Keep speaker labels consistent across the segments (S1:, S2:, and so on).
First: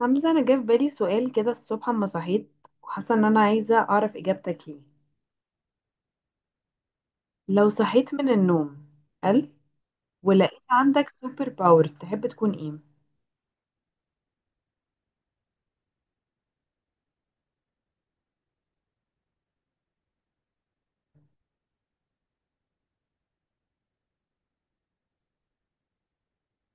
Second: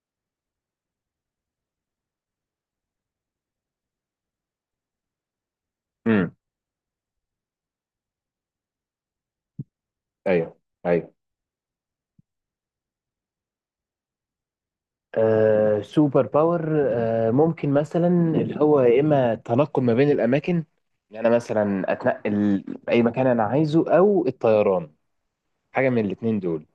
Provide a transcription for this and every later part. S1: حمزة، أنا جه في بالي سؤال كده الصبح أما صحيت، وحاسة إن أنا عايزة أعرف إجابتك ليه.
S2: امم
S1: لو صحيت من النوم قال
S2: ايوه،
S1: ولقيت عندك
S2: ايوه.
S1: سوبر باور، تحب تكون إيه؟
S2: آه، سوبر باور، ممكن مثلا اللي هو يا اما التنقل ما بين الاماكن، ان انا مثلا اتنقل اي مكان انا عايزه او الطيران، حاجه من الاتنين دول.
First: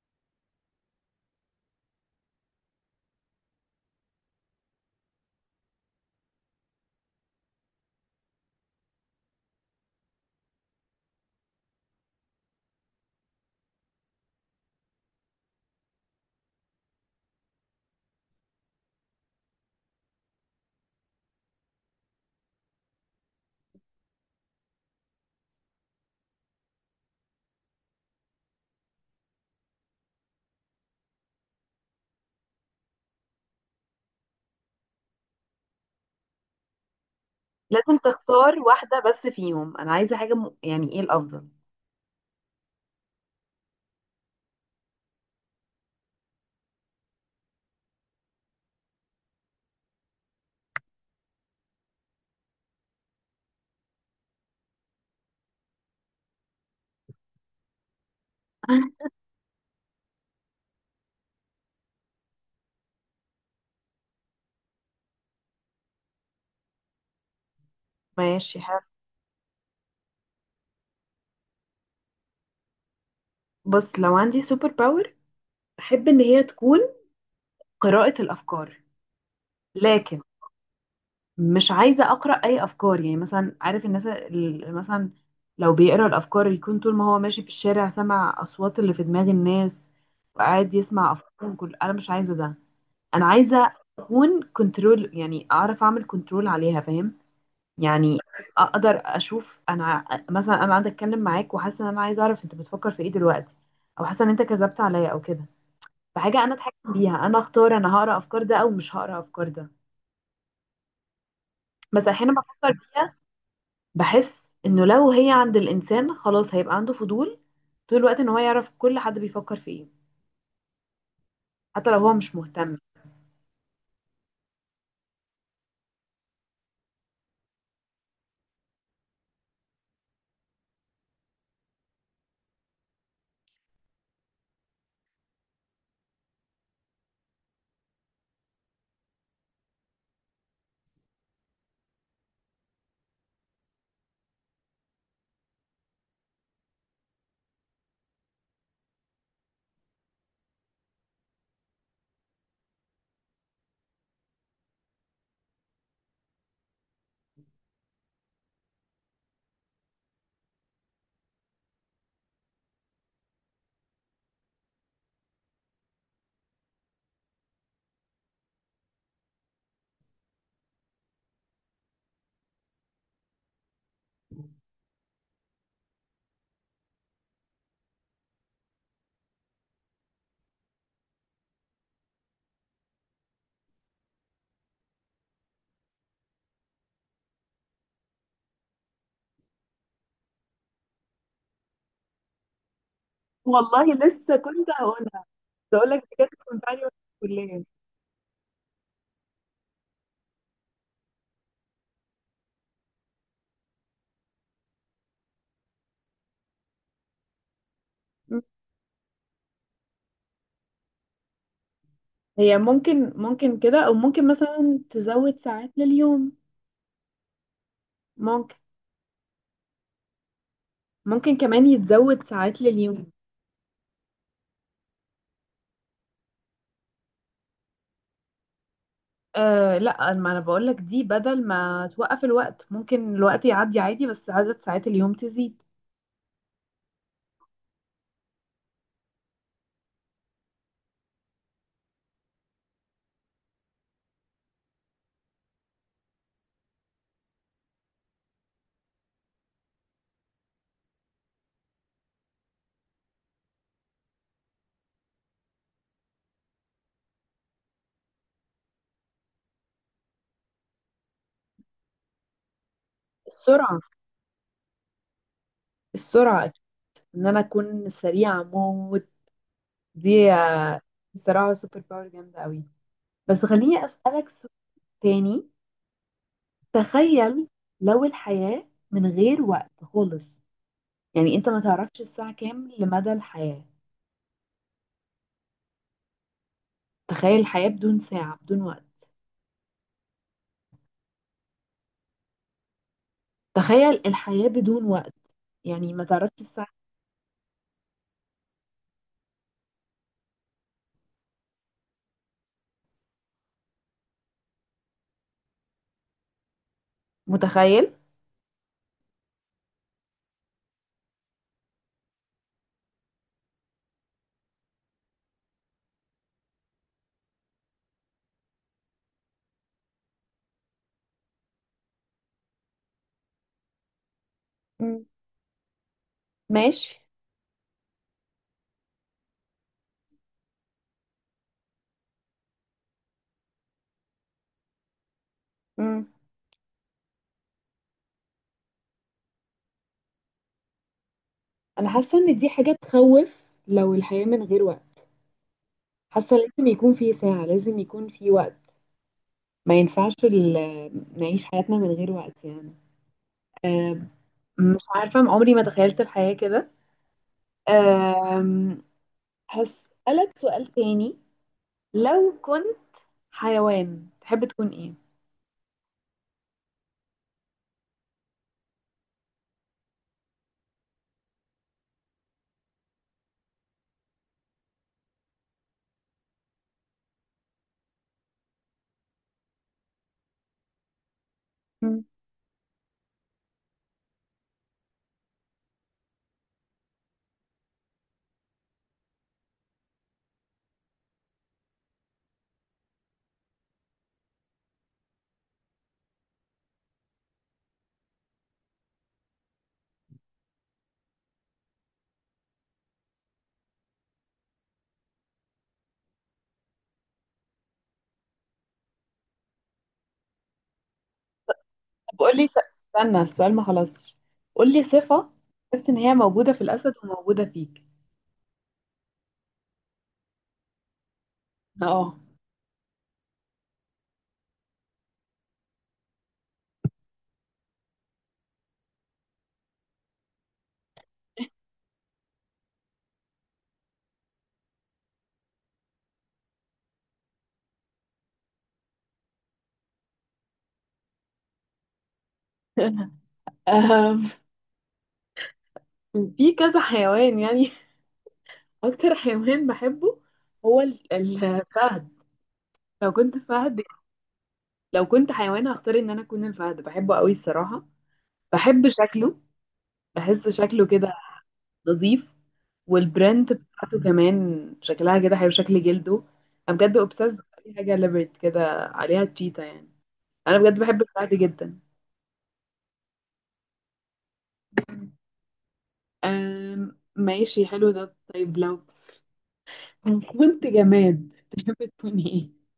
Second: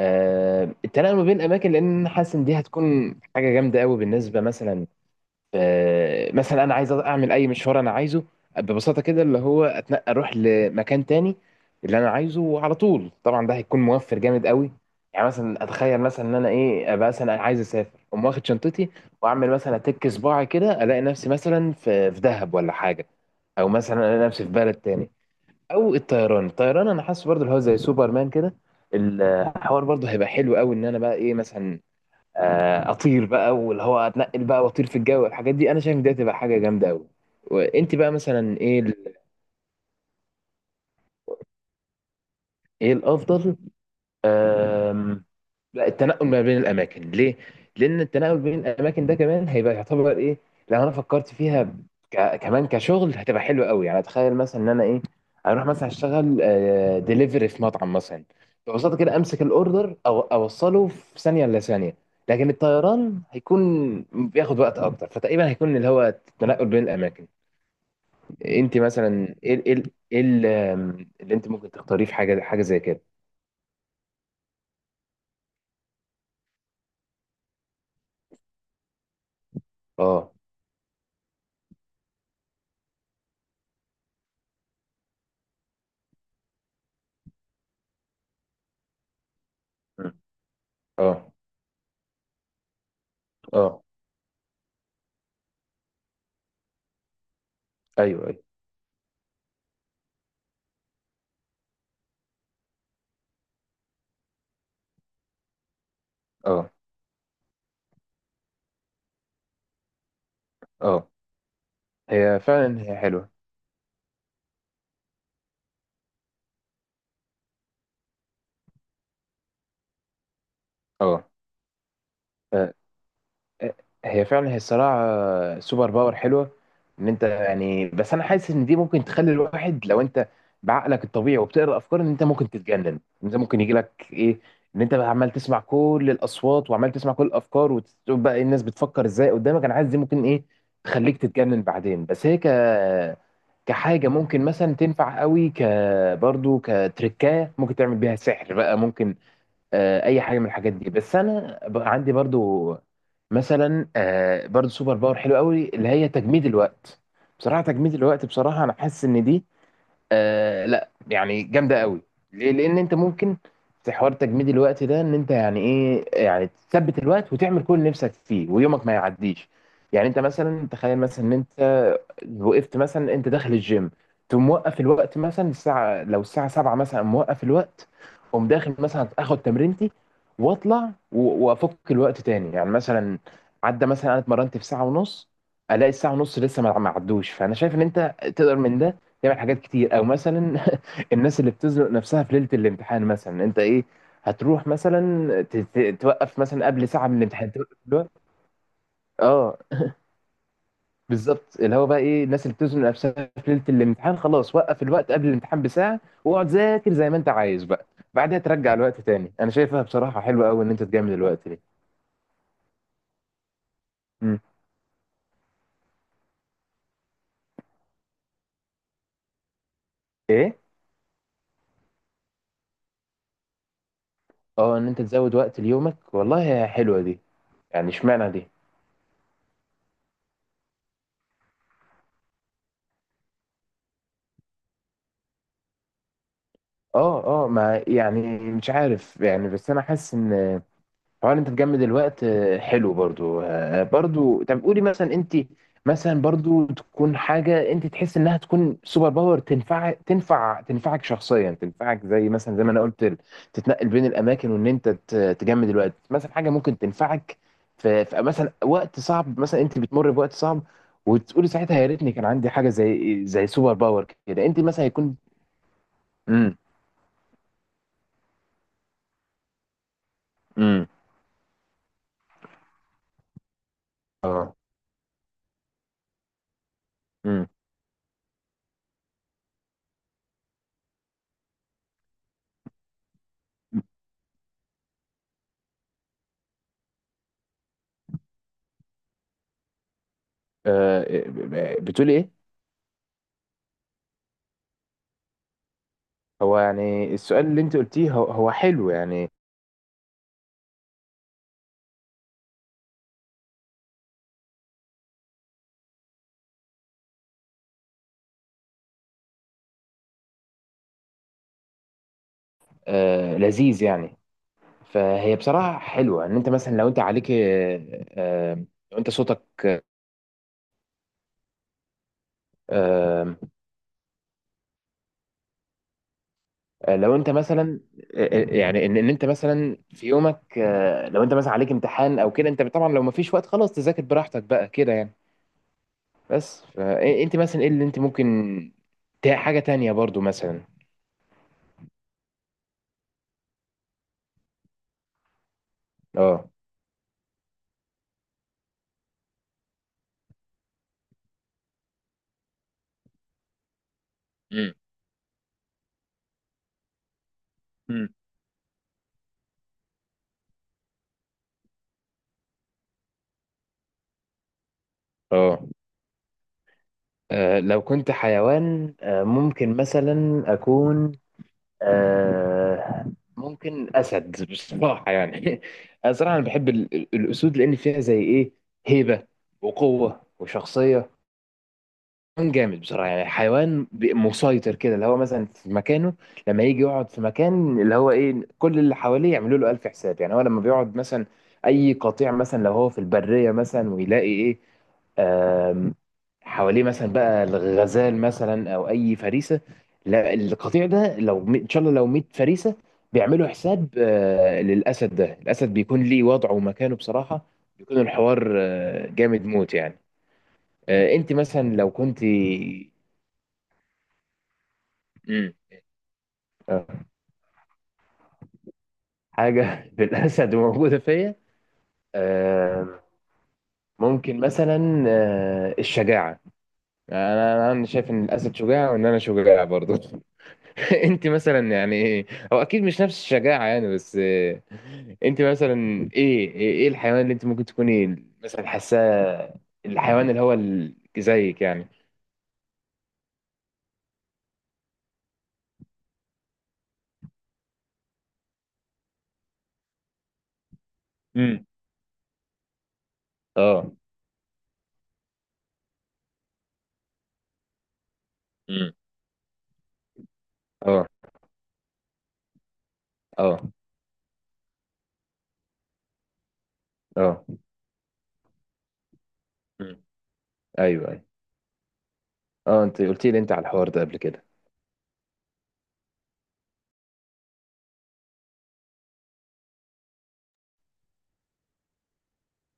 S2: آه، التنقل ما بين الاماكن، لان أنا حاسس ان دي هتكون حاجه جامده قوي بالنسبه مثلا. مثلا انا عايز اعمل اي مشوار انا عايزه، ببساطه كده اللي هو اتنقل، اروح لمكان تاني اللي انا عايزه على طول. طبعا ده هيكون موفر جامد قوي. يعني مثلا اتخيل مثلا ان انا ايه، ابقى مثلا عايز اسافر، اقوم واخد شنطتي واعمل مثلا اتك صباعي كده، الاقي نفسي مثلا في دهب ولا حاجه، او مثلا الاقي نفسي في بلد تاني. او الطيران انا حاسس برضه اللي هو زي سوبرمان كده، الحوار برضه هيبقى حلو قوي ان انا بقى ايه مثلا، اطير بقى واللي هو اتنقل بقى واطير في الجو. الحاجات دي انا شايف إن دي هتبقى حاجه جامده قوي. وانت
S1: لازم
S2: بقى مثلا
S1: تختار
S2: ايه
S1: واحدة بس فيهم. أنا عايزة حاجة يعني إيه الأفضل؟
S2: ايه الافضل؟ أم، لا، التنقل ما بين الاماكن. ليه؟ لان التنقل بين الاماكن ده كمان هيبقى يعتبر ايه، لو انا فكرت فيها، كمان كشغل هتبقى حلوه قوي. يعني اتخيل مثلا ان انا ايه، اروح مثلا اشتغل ديليفري في مطعم مثلا. ببساطه كده امسك الاوردر او اوصله في ثانيه الا ثانيه. لكن الطيران هيكون بياخد وقت اكتر، فتقريبا هيكون اللي هو التنقل بين الاماكن.
S1: ماشي،
S2: انت
S1: حلو.
S2: مثلا ايه، ايه اللي انت ممكن تختاريه في حاجه زي كده؟
S1: بص، لو عندي سوبر باور أحب إن هي تكون قراءة الأفكار، لكن
S2: اه.
S1: مش عايزة أقرأ أي أفكار. يعني مثلا عارف الناس اللي مثلا لو بيقرأ الأفكار يكون طول ما هو ماشي في الشارع سمع أصوات اللي في دماغ الناس
S2: م.
S1: وقاعد يسمع
S2: اه،
S1: أفكارهم، كل أنا مش عايزة ده. أنا عايزة
S2: اه،
S1: أكون كنترول، يعني أعرف أعمل كنترول عليها، فاهم؟ يعني
S2: ايوه، ايوه.
S1: أقدر أشوف أنا، مثلا أنا قاعدة أتكلم معاك وحاسة إن أنا عايزة أعرف أنت بتفكر في إيه دلوقتي، أو حاسة إن أنت كذبت عليا أو كده. فحاجة أنا
S2: اه،
S1: أتحكم بيها، أنا أختار أنا هقرأ أفكار ده أو مش هقرأ أفكار ده.
S2: اه،
S1: بس أحيانا
S2: هي
S1: بفكر
S2: فعلا هي
S1: فيها،
S2: حلوه.
S1: بحس انه لو هي عند الانسان خلاص هيبقى عنده فضول طول الوقت ان هو يعرف كل حد بيفكر في ايه،
S2: اه.
S1: حتى لو هو مش
S2: آه،
S1: مهتم.
S2: هي فعلا هي الصراحة سوبر باور حلوة ان انت يعني. بس انا حاسس ان دي ممكن تخلي الواحد، لو انت بعقلك الطبيعي وبتقرا افكار ان انت ممكن تتجنن. انت ممكن يجي لك ايه، ان انت بقى عمال تسمع كل الاصوات وعمال تسمع كل الافكار وتشوف بقى إيه الناس بتفكر ازاي قدامك. انا حاسس دي ممكن ايه، تخليك تتجنن بعدين. بس هي كحاجة ممكن مثلا تنفع قوي، برضه كتركاية ممكن تعمل بيها سحر بقى، ممكن اي حاجه من الحاجات دي. بس انا عندي برضو مثلا برضو سوبر باور حلو قوي اللي هي تجميد الوقت. بصراحه تجميد الوقت بصراحه انا حاسس ان دي لا يعني جامده قوي. ليه؟ لان انت ممكن في حوار تجميد الوقت ده ان انت يعني ايه، يعني تثبت الوقت وتعمل كل اللي نفسك فيه ويومك ما يعديش. يعني انت مثلا تخيل مثلا ان انت وقفت مثلا انت داخل الجيم، تقوم موقف الوقت مثلا الساعه لو الساعه 7 مثلا موقف الوقت، اقوم داخل مثلا اخد تمرينتي واطلع وافك الوقت تاني. يعني مثلا عدى مثلا انا اتمرنت في ساعه ونص، الاقي الساعه ونص لسه ما عدوش. فانا شايف ان انت تقدر من ده تعمل حاجات كتير. او مثلا الناس اللي بتزنق نفسها في ليله الامتحان مثلا انت ايه،
S1: والله لسه
S2: هتروح
S1: كنت هقولها،
S2: مثلا
S1: كنت هقول لك بجد،
S2: توقف مثلا
S1: كنت عادي
S2: قبل
S1: وأنا
S2: ساعه من
S1: في
S2: الامتحان،
S1: الكلية.
S2: توقف الوقت. اه بالظبط. اللي هو بقى ايه، الناس اللي بتزنق نفسها في ليله الامتحان خلاص وقف الوقت قبل الامتحان بساعه واقعد ذاكر زي ما انت عايز بقى، بعدها
S1: مم.
S2: ترجع الوقت تاني. انا شايفها بصراحه حلوه قوي ان انت تجامل الوقت دي.
S1: هي ممكن كده، او ممكن
S2: مم.
S1: مثلا تزود ساعات لليوم، ممكن
S2: ايه.
S1: ممكن كمان يتزود ساعات لليوم.
S2: اه، ان انت تزود وقت ليومك؟ والله حلوه دي. يعني اشمعنى دي؟
S1: آه لا، ما انا بقول لك دي بدل ما توقف الوقت ممكن الوقت يعدي عادي، بس عدد ساعات اليوم تزيد.
S2: اه، اه. ما يعني مش عارف يعني. بس انا حاسس ان طبعا انت تجمد الوقت حلو برضو. برضو طب قولي مثلا انت مثلا برضو تكون حاجه انت تحس انها تكون سوبر باور تنفع، تنفعك شخصيا، تنفعك زي مثلا زي ما انا قلت تتنقل بين الاماكن وان انت تجمد الوقت مثلا حاجه ممكن تنفعك في مثلا وقت صعب، مثلا انت بتمر بوقت صعب وتقولي ساعتها يا ريتني كان عندي حاجه زي سوبر
S1: السرعة،
S2: باور كده. انت مثلا يكون.
S1: السرعة،
S2: امم
S1: ان انا اكون سريعة موت. دي
S2: امم
S1: بصراحة سوبر باور جامدة قوي. بس خليني أسألك سؤال
S2: اه.
S1: تاني.
S2: امم
S1: تخيل، لو الحياة من غير وقت خالص، يعني انت ما تعرفش الساعة كام لمدى الحياة. تخيل الحياة بدون ساعة، بدون وقت.
S2: آه، بتقولي ايه؟
S1: تخيل الحياة بدون وقت، يعني ما تعرفش
S2: هو
S1: الساعة.
S2: يعني السؤال اللي انت قلتيه هو هو حلو يعني.
S1: متخيل؟
S2: آه، لذيذ يعني. فهي بصراحة حلوة ان انت مثلا، لو انت عليك لو انت صوتك. آه.
S1: مم. ماشي.
S2: لو انت مثلا يعني ان انت مثلا في يومك، آه لو انت مثلا عليك امتحان او كده، انت طبعا لو ما فيش وقت خلاص تذاكر براحتك بقى كده يعني.
S1: مم.
S2: بس فانت مثلا ايه اللي انت ممكن حاجة تانية برضو مثلا؟
S1: انا حاسة ان دي حاجة تخوف، لو الحياة من غير وقت. حاسة
S2: اه.
S1: لازم يكون في ساعة، لازم يكون في وقت. ما ينفعش نعيش حياتنا من غير وقت، يعني آه،
S2: مم.
S1: مش عارفة، عمري ما تخيلت الحياة كده.
S2: مم.
S1: آم، هسألك سؤال تاني. لو كنت حيوان تحب تكون ايه؟
S2: اه. آه، لو كنت حيوان، ممكن مثلا أكون آه، ممكن أسد بصراحة يعني أنا صراحة أنا بحب الأسود لأن فيها زي إيه، هيبة وقوة وشخصية.
S1: مم.
S2: حيوان جامد بصراحة يعني، حيوان مسيطر كده اللي هو مثلا في مكانه. لما يجي يقعد في مكان اللي هو ايه كل اللي حواليه يعملوا له ألف حساب. يعني هو لما بيقعد مثلا أي قطيع مثلا لو هو في البرية مثلا ويلاقي ايه آم، حواليه مثلا بقى الغزال مثلا او اي فريسه، لا القطيع ده لو ان شاء الله لو 100 فريسه بيعملوا حساب للاسد ده. الاسد بيكون ليه وضعه ومكانه بصراحه، بيكون الحوار جامد موت يعني. انت مثلا لو
S1: طب
S2: كنت.
S1: قولي استنى، السؤال ما خلصش. قولي صفة
S2: امم
S1: تحس ان هي موجودة في الأسد
S2: آه،
S1: وموجودة فيك.
S2: حاجة في الأسد موجودة فيا.
S1: اه.
S2: آه، ممكن مثلا الشجاعة. أنا شايف إن الأسد شجاع وإن أنا شجاع برضو أنت مثلا يعني إيه؟ هو أكيد مش نفس الشجاعة يعني. بس أنت مثلا إيه إيه الحيوان اللي أنت ممكن تكوني مثلا حاساه، الحيوان اللي هو زيك يعني؟
S1: آم، في كذا حيوان يعني. أكتر حيوان بحبه هو
S2: امم
S1: الفهد. لو كنت فهد،
S2: أه.
S1: لو كنت حيوان هختار ان انا اكون الفهد، بحبه قوي الصراحة. بحب
S2: امم
S1: شكله، بحس شكله
S2: أه،
S1: كده نظيف، والبراند
S2: أه،
S1: بتاعته كمان شكلها كده حلو، شكل جلده. انا بجد اوبسيس
S2: أه.
S1: باي حاجه ليبرت كده، عليها تشيتا يعني.
S2: امم
S1: انا بجد بحب
S2: أيوه،
S1: البتاع
S2: أيوه.
S1: دي جدا.
S2: أه، أنت قلت لي أنت على الحوار ده قبل كده.
S1: أم ماشي، حلو ده. طيب لو كنت جماد تحب تكون ايه؟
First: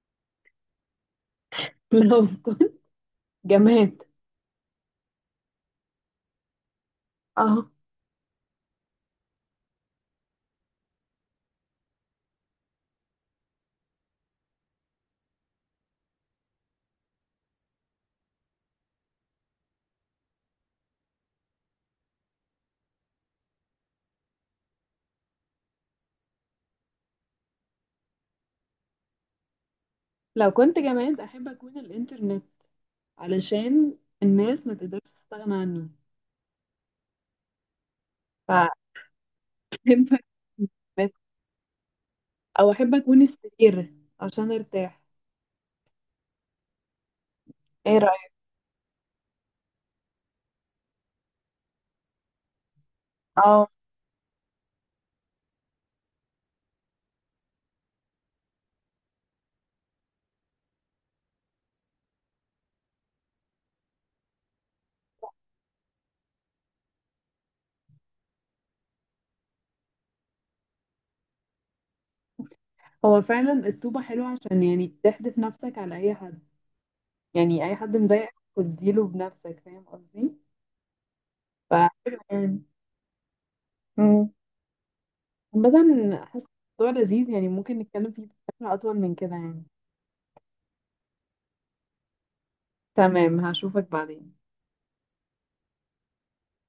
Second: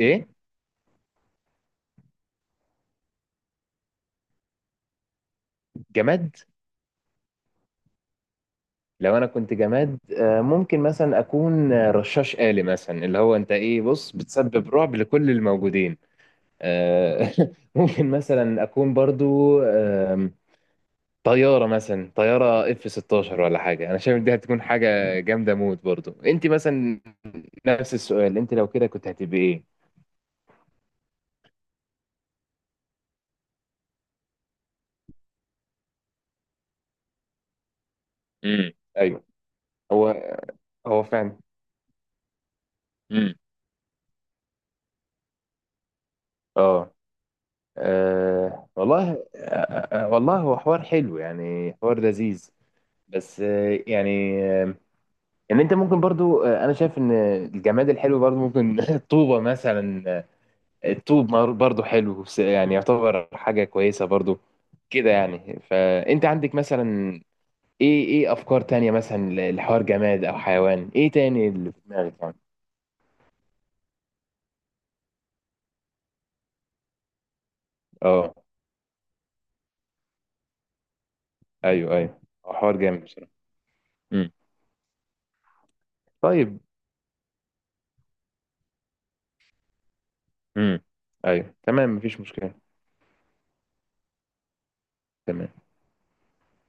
S2: إيه؟
S1: لو كنت جماد.
S2: جماد؟
S1: اه،
S2: لو انا كنت جماد، ممكن مثلا اكون رشاش آلي مثلا اللي هو انت ايه بص، بتسبب رعب لكل الموجودين. آه، ممكن مثلا اكون برضو طيارة مثلا، طيارة اف 16 ولا حاجة. انا شايف دي هتكون حاجة جامدة موت برضو. انت مثلا نفس السؤال، انت لو كده كنت هتبقي ايه؟
S1: لو كنت جماد احب اكون الانترنت، علشان الناس ما تقدرش تستغنى عنه،
S2: امم
S1: فاحب
S2: ايوه.
S1: أكون
S2: هو،
S1: الجماد.
S2: هو فعلا.
S1: او احب اكون
S2: امم
S1: السرير عشان ارتاح.
S2: اه.
S1: ايه رأيك؟
S2: آه، والله، والله هو حوار حلو يعني، حوار لذيذ. بس
S1: اه،
S2: يعني ان انت ممكن برضو، انا شايف ان الجماد الحلو برضو ممكن الطوبه مثلا. الطوب برضو حلو، بس يعني يعتبر حاجه كويسه برضو كده يعني. فانت عندك مثلا ايه، ايه افكار تانية مثلا لحوار جماد او حيوان، ايه تاني اللي في دماغك يعني؟
S1: هو فعلا الطوبة حلوة، عشان يعني تحدف نفسك على أي حد، يعني أي حد مضايقك
S2: اه،
S1: تديله بنفسك، فاهم قصدي؟
S2: ايوه،
S1: فحلو
S2: ايوه.
S1: يعني.
S2: حوار جامد بصراحه.
S1: مم.
S2: امم
S1: عامة، حاسة
S2: طيب.
S1: الموضوع لذيذ يعني، ممكن نتكلم فيه بشكل أطول من كده يعني.
S2: امم ايوه تمام، مفيش مشكله.
S1: تمام، هشوفك بعدين.
S2: تمام.